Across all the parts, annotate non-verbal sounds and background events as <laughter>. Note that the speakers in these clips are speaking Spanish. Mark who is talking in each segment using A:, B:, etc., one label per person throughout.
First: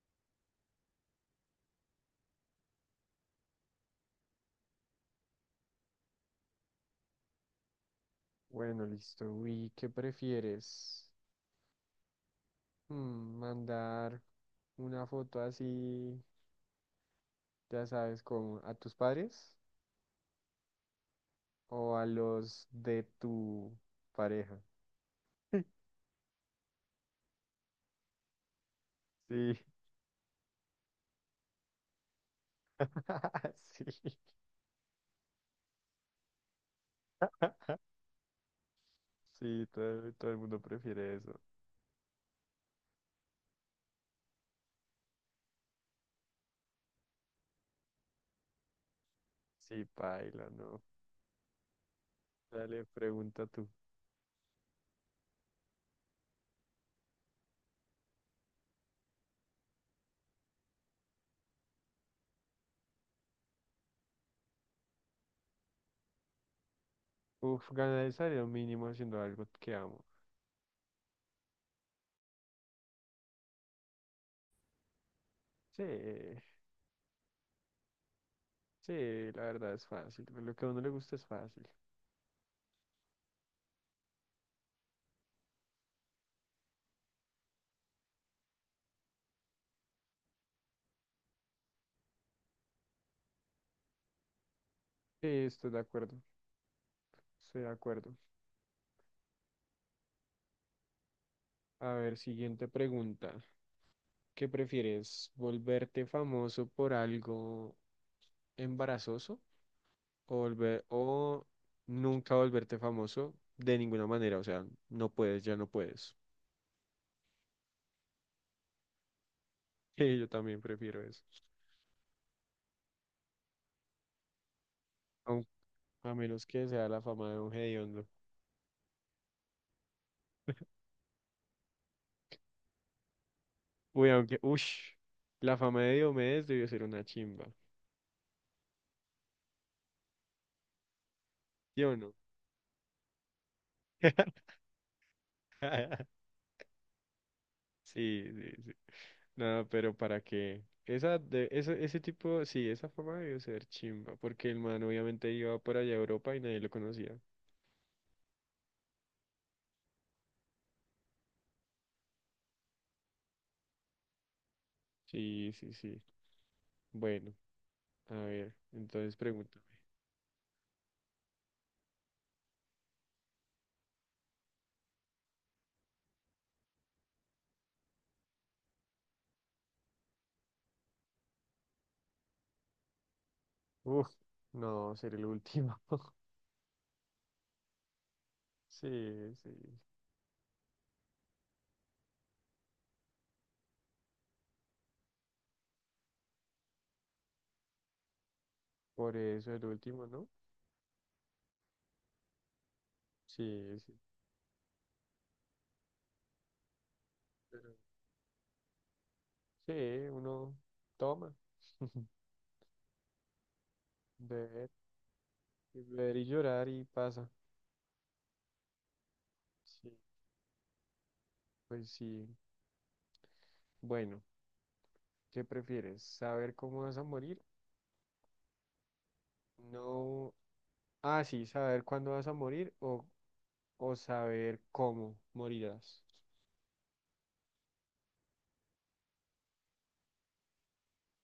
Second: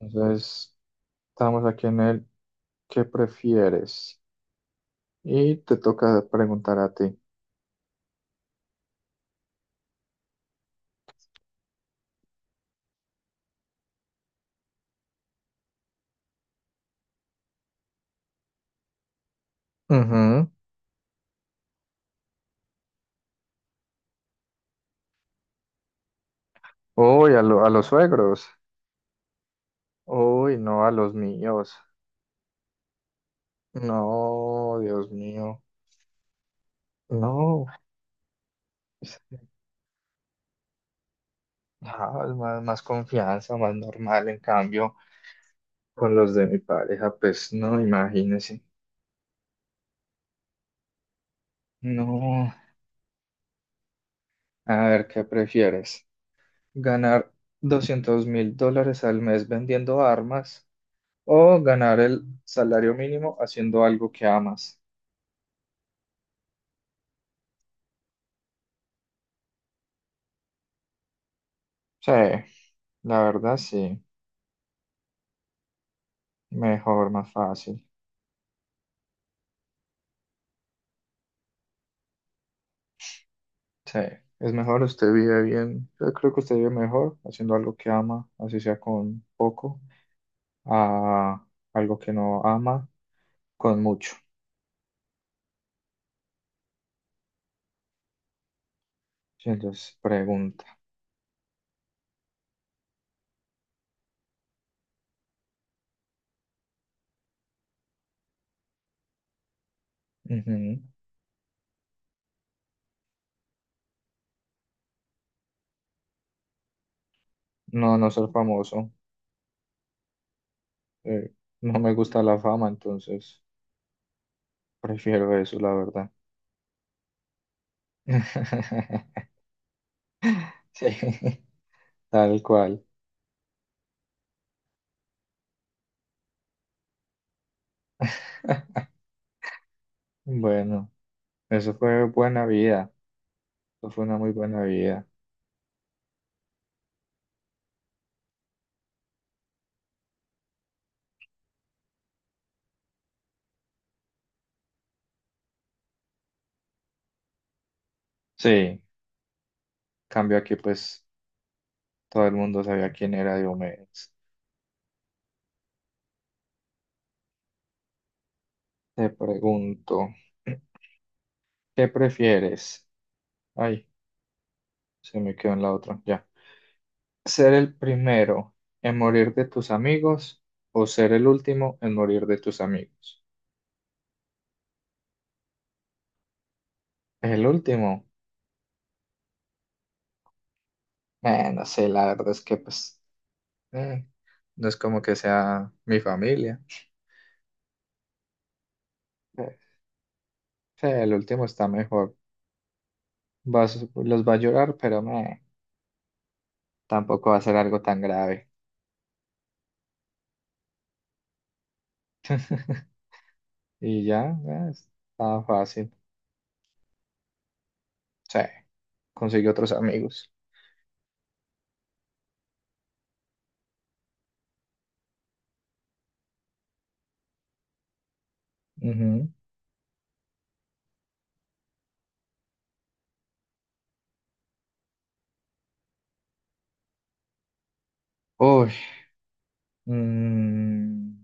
A: Entonces, estamos aquí en el ¿qué prefieres? Y te toca preguntar a ti.
B: Bueno, listo. Uy, ¿qué prefieres? ¿Mandar una foto así, ya sabes, como a tus padres
A: Ujú.
B: o a los de tu pareja?
A: Uy, a, lo- a los suegros.
B: Sí,
A: Uy, no, a los míos.
B: <laughs> sí,
A: No, Dios mío. No, pues,
B: sí, todo el mundo prefiere eso.
A: no, es más confianza, más normal. En cambio, con los de mi pareja, pues no, imagínese.
B: Sí, paila, no.
A: No,
B: Dale, pregunta tú.
A: a ver, ¿qué prefieres? ¿Ganar $200.000 al mes vendiendo armas? O ganar el salario mínimo haciendo algo que amas.
B: Uf, ganar el salario mínimo haciendo algo que amo.
A: Sí, la verdad sí.
B: Sí,
A: Mejor, más fácil.
B: sí, la verdad es fácil. Lo que a uno le gusta es fácil.
A: Sí, es mejor, usted vive bien. Yo creo que usted vive mejor haciendo algo que ama, así sea con poco, a algo que no ama, con mucho.
B: Sí, estoy de acuerdo. Estoy de acuerdo.
A: Sí, entonces, pregunta.
B: A ver, siguiente pregunta. ¿Qué prefieres? ¿Volverte famoso por algo embarazoso? ¿O
A: Ujú.
B: volver, o nunca volverte famoso de ninguna manera? O sea, no puedes, ya no puedes. <laughs>
A: No, no ser famoso.
B: Sí, yo también prefiero eso.
A: Eh, no me gusta la fama, entonces prefiero
B: Aun-
A: eso, la verdad.
B: a menos que sea la fama de un hediondo.
A: <laughs> Sí, tal cual.
B: Uy, aunque, ush, la fama de Diomedes debió ser una chimba.
A: <laughs> Bueno. Eso
B: ¿Sí o
A: fue
B: no?
A: buena vida, eso fue una muy
B: <laughs>
A: buena vida.
B: Sí, sí, sí. No, pero ¿para qué? Ese tipo, sí, esa fama debió ser chimba, porque el man obviamente iba por allá a Europa y nadie lo conocía.
A: Sí, cambio aquí pues todo el mundo sabía quién era Diomedes.
B: Sí, sí, sí. Bueno, a ver,
A: Te
B: entonces pregúntame.
A: pregunto, <clears throat> ¿qué prefieres? Ay, se me quedó en la otra, ya. ¿Ser el primero en morir de tus amigos o ser el último en morir de tus amigos?
B: Uf, no, ser el último. <laughs>
A: El último,
B: Sí, sí.
A: no sé, la verdad es que pues eh, no es como que sea mi familia.
B: Por eso
A: Eh,
B: el último, ¿no?
A: sí, el último está mejor. Vas,
B: Sí, sí.
A: los va a llorar, pero meh. Tampoco va a ser
B: Pero
A: algo tan grave.
B: sí, uno toma, <laughs>
A: <laughs> Y ya,
B: beber,
A: estaba
B: y
A: fácil.
B: beber y llorar y pasa.
A: Sí, conseguí otros
B: Sí,
A: amigos.
B: pues sí. Bueno, ¿qué prefieres? ¿Saber cómo vas a morir?
A: Ujú.
B: No. Ah, sí, saber cuándo vas a morir o saber cómo morirás.
A: Uy, mm,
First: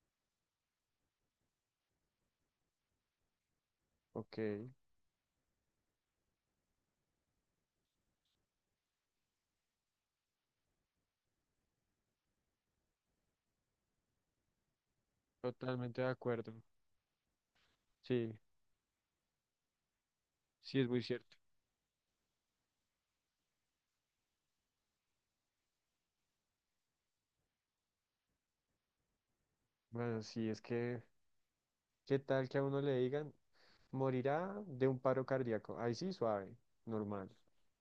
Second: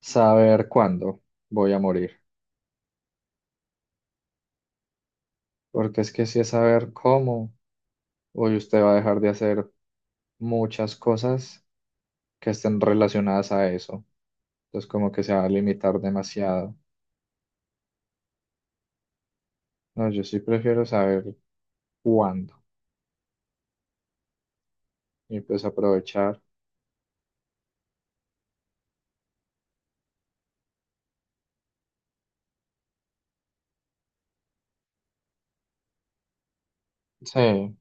A: saber cuándo voy a morir.
B: Ok,
A: Porque es que si es saber cómo, hoy usted va a dejar de hacer muchas cosas que estén relacionadas a eso. Entonces como que se va a limitar
B: totalmente de acuerdo.
A: demasiado.
B: Sí,
A: No, yo sí
B: sí
A: prefiero
B: es muy
A: saber
B: cierto.
A: cuándo y pues aprovechar.
B: Bueno, sí, es que, ¿qué tal que a uno le digan, morirá de un paro cardíaco? Ahí sí, suave, normal.
A: Sí,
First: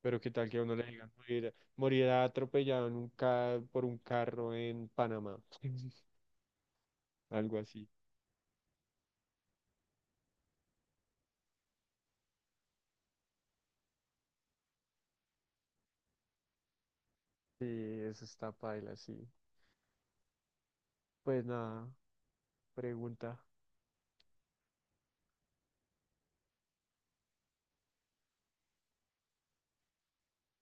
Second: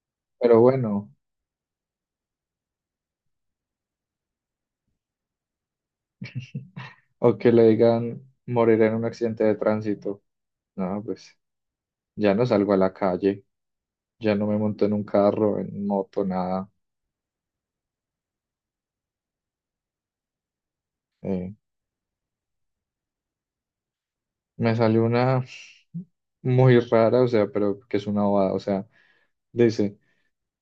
B: Pero ¿qué tal que
A: pero
B: a uno le
A: bueno.
B: digan, morirá atropellado en un por un carro en Panamá? <laughs>
A: O que
B: Algo
A: le
B: así.
A: digan morir en un accidente de tránsito. No, pues ya no salgo a la calle, ya no me monto en un carro, en moto, nada.
B: Sí, eso está paila, sí. Pues
A: Eh,
B: nada, pregunta.
A: Me salió una muy rara, o sea, pero que es una bobada. O sea, dice,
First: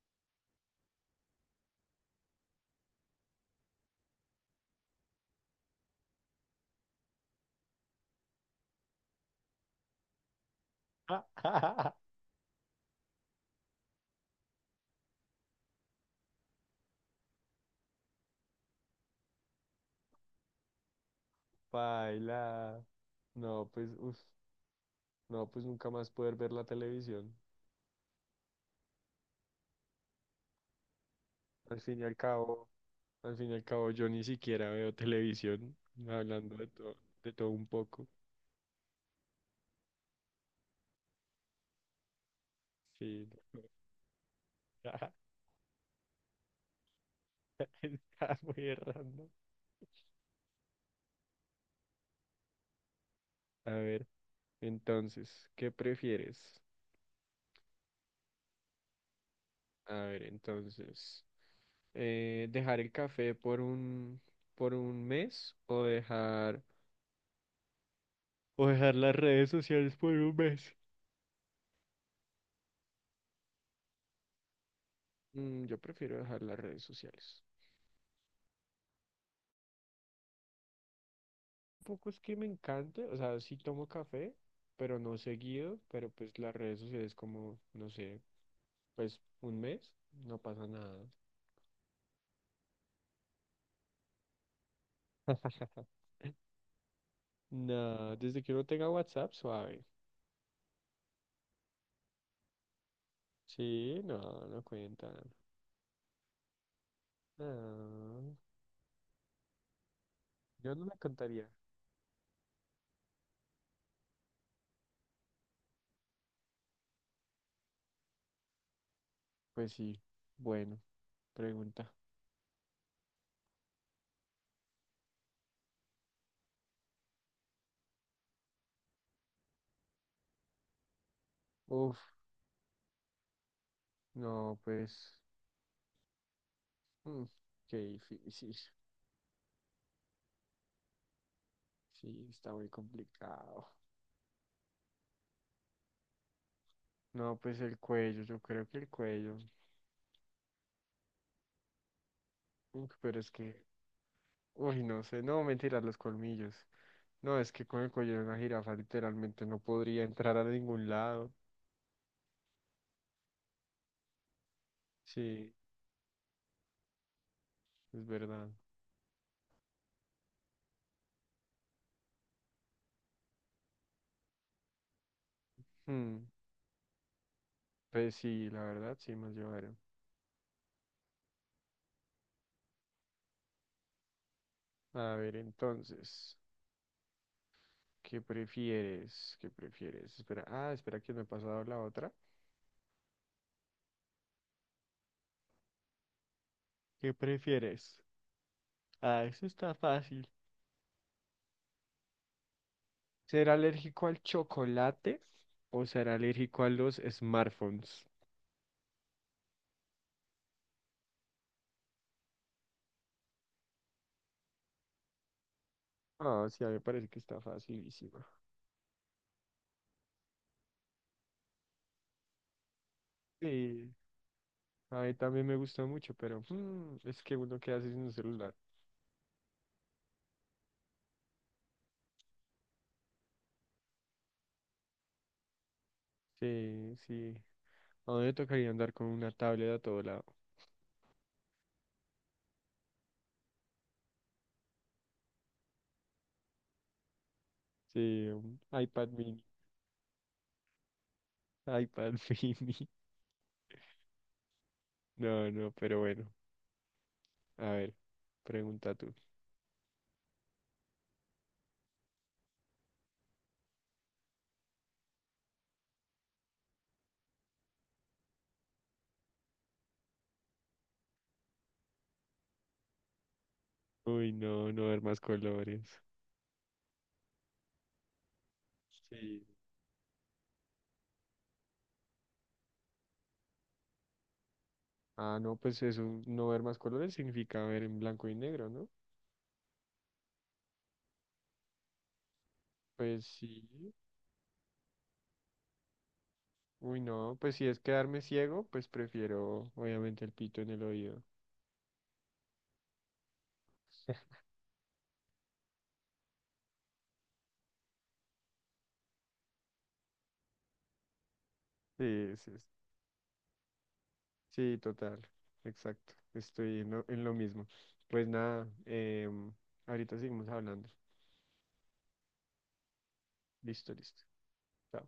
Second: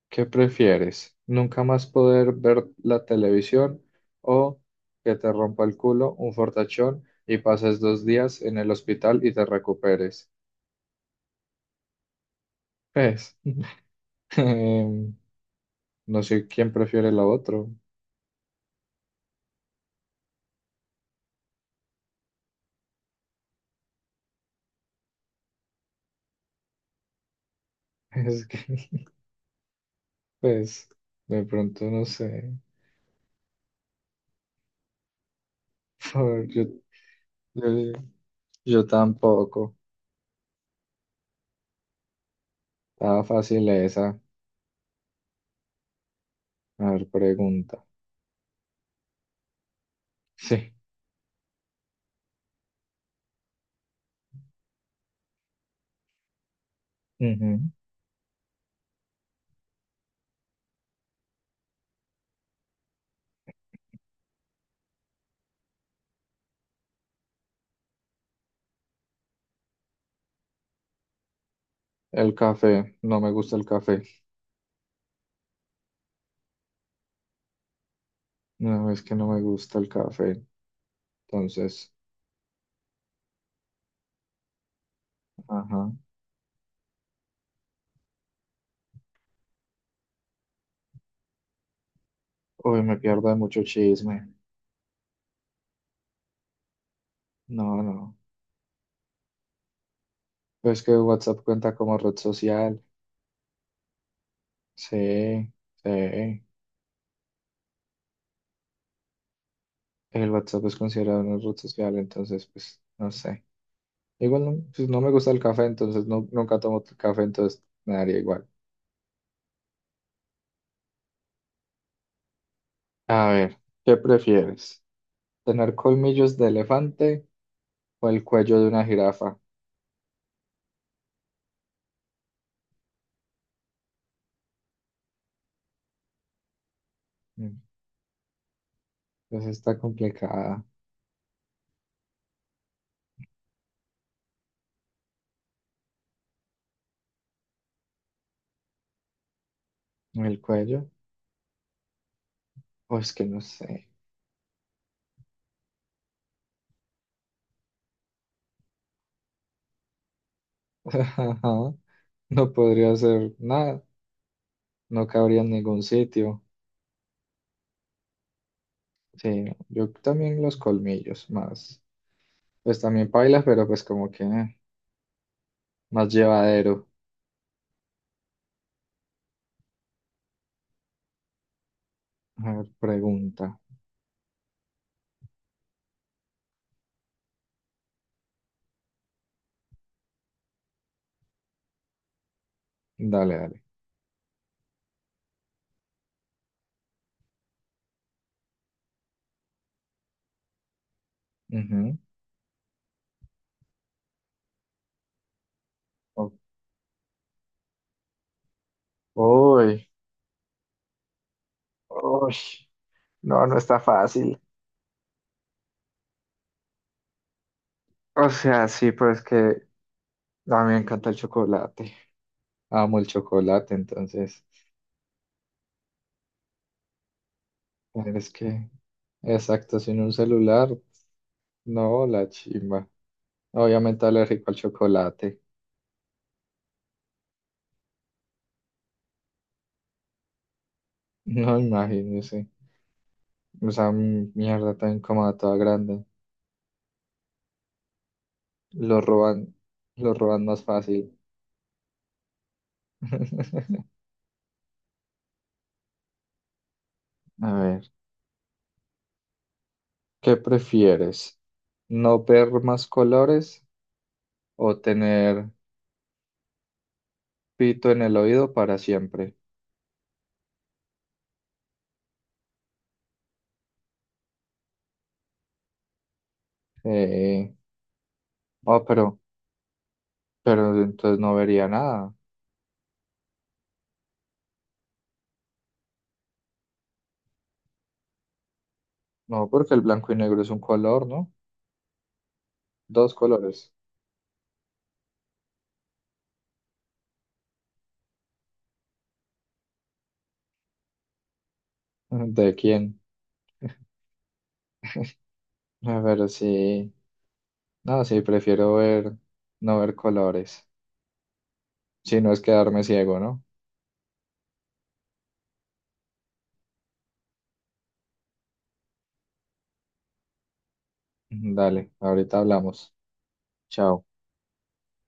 A: ¿qué prefieres? ¿Nunca más poder ver la televisión o que te rompa el culo, un fortachón y pases dos días en el hospital y te recuperes?
B: <laughs>
A: Pues, <laughs> em, no sé quién prefiere lo otro.
B: Paila. No, pues, uf, no, pues nunca más poder ver la televisión.
A: <laughs> Es que... Pues de
B: Al
A: pronto
B: fin
A: no
B: y al
A: sé,
B: cabo, Al fin y al cabo, yo ni siquiera veo televisión,
A: <laughs> por-
B: hablando
A: yo,
B: de todo un
A: yo,
B: poco.
A: yo tampoco. Estaba
B: Sí, no,
A: fácil esa.
B: <laughs> está,
A: A ver, pregunta.
B: muy random.
A: Sí.
B: A ver, entonces, ¿qué prefieres?
A: Ujú.
B: A ver, entonces, ¿dejar el café por por un mes o o dejar las redes sociales por un mes?
A: El café, no me gusta el café.
B: Mm, yo prefiero dejar las redes sociales.
A: No, es que no me gusta el café. Entonces,
B: Poco es que me encante, o sea, sí tomo café, pero no seguido,
A: ajá.
B: pero pues las redes sociales como, no sé, pues un mes, no pasa nada.
A: Uy, me pierdo de mucho chisme. No,
B: Nada,
A: no.
B: desde que uno tenga WhatsApp, suave.
A: Pues que WhatsApp cuenta como red social.
B: Sí, no, no cuentan.
A: Sí, sí.
B: No,
A: El WhatsApp es
B: yo no la
A: considerado una
B: contaría.
A: red social, entonces, pues, no sé. Igual no, pues no me gusta el café, entonces no, nunca tomo t- café, entonces me daría igual.
B: Pues sí, bueno, pregunta.
A: A ver, ¿qué prefieres? ¿Tener colmillos de elefante o el cuello de una jirafa?
B: Uf, no, pues, mm,
A: Mm,
B: qué difícil.
A: pues está complicada.
B: Sí, está muy complicado. No, pues el cuello, yo creo que el cuello.
A: ¿El cuello?
B: Uf,
A: Pues
B: pero
A: que
B: es
A: no
B: que
A: sé.
B: uy, no sé, no, mentira, los colmillos. No, es que con el cuello de una jirafa literalmente no podría entrar a ningún
A: <laughs>
B: lado.
A: Ajá, no podría hacer nada, no cabría en
B: Sí,
A: ningún sitio.
B: es verdad.
A: Sí, yo también los colmillos más. Pues también pailas, pero pues como que más
B: Hmm,
A: llevadero.
B: pues sí, la verdad, sí, más llevaron.
A: A ver, pregunta.
B: A ver, entonces, ¿qué prefieres? ¿Qué prefieres? Espera, ah, espera que me he pasado la otra.
A: Dale, dale.
B: ¿Qué prefieres? Ah, eso está fácil.
A: Ujú.
B: ¿Ser alérgico al chocolate o ser
A: O-
B: alérgico a los smartphones?
A: Uy, Uy, no, no está fácil.
B: Ah, sí, a mí me parece que está facilísima.
A: O sea, sí, pero es que a mí me encanta el chocolate. Amo el chocolate,
B: Sí.
A: entonces.
B: A mí también me gusta mucho, pero es que uno queda así sin un
A: Pero es
B: celular.
A: que, exacto, sin un celular, no, la chimba. Obviamente alérgico al chocolate. <laughs>
B: Sí, sí. A mí me tocaría andar con una tablet a todo lado.
A: No, imagínese. O sea, mi mierda tan incómoda, toda grande.
B: Sí, un
A: Lo
B: iPad mini.
A: roban, lo roban más fácil.
B: IPad <laughs> mini.
A: <laughs>
B: No, no, pero bueno.
A: A
B: A
A: ver,
B: ver, pregunta tú.
A: ¿qué prefieres? ¿No ver más colores o tener pito en el oído para siempre?
B: Uy, no, no ver más colores.
A: Eh, oh,
B: Sí.
A: pero entonces no vería nada.
B: Ah, no, pues eso, no ver más colores significa ver en blanco y negro, ¿no?
A: No, porque el blanco y negro es un color, ¿no? Dos
B: Pues sí.
A: colores.
B: Uy, no, pues si es quedarme ciego, pues prefiero obviamente el pito en el oído.
A: <laughs> ¿De quién? A ver, sí. No, sí, prefiero ver, no ver colores. Si
B: Sí,
A: no es
B: sí,
A: quedarme ciego, ¿no?
B: sí, total, exacto. Estoy en en lo mismo. Pues nada, ahorita seguimos hablando.
A: <laughs> Dale, ahorita hablamos.
B: Listo,
A: Chao.
B: listo. Chao.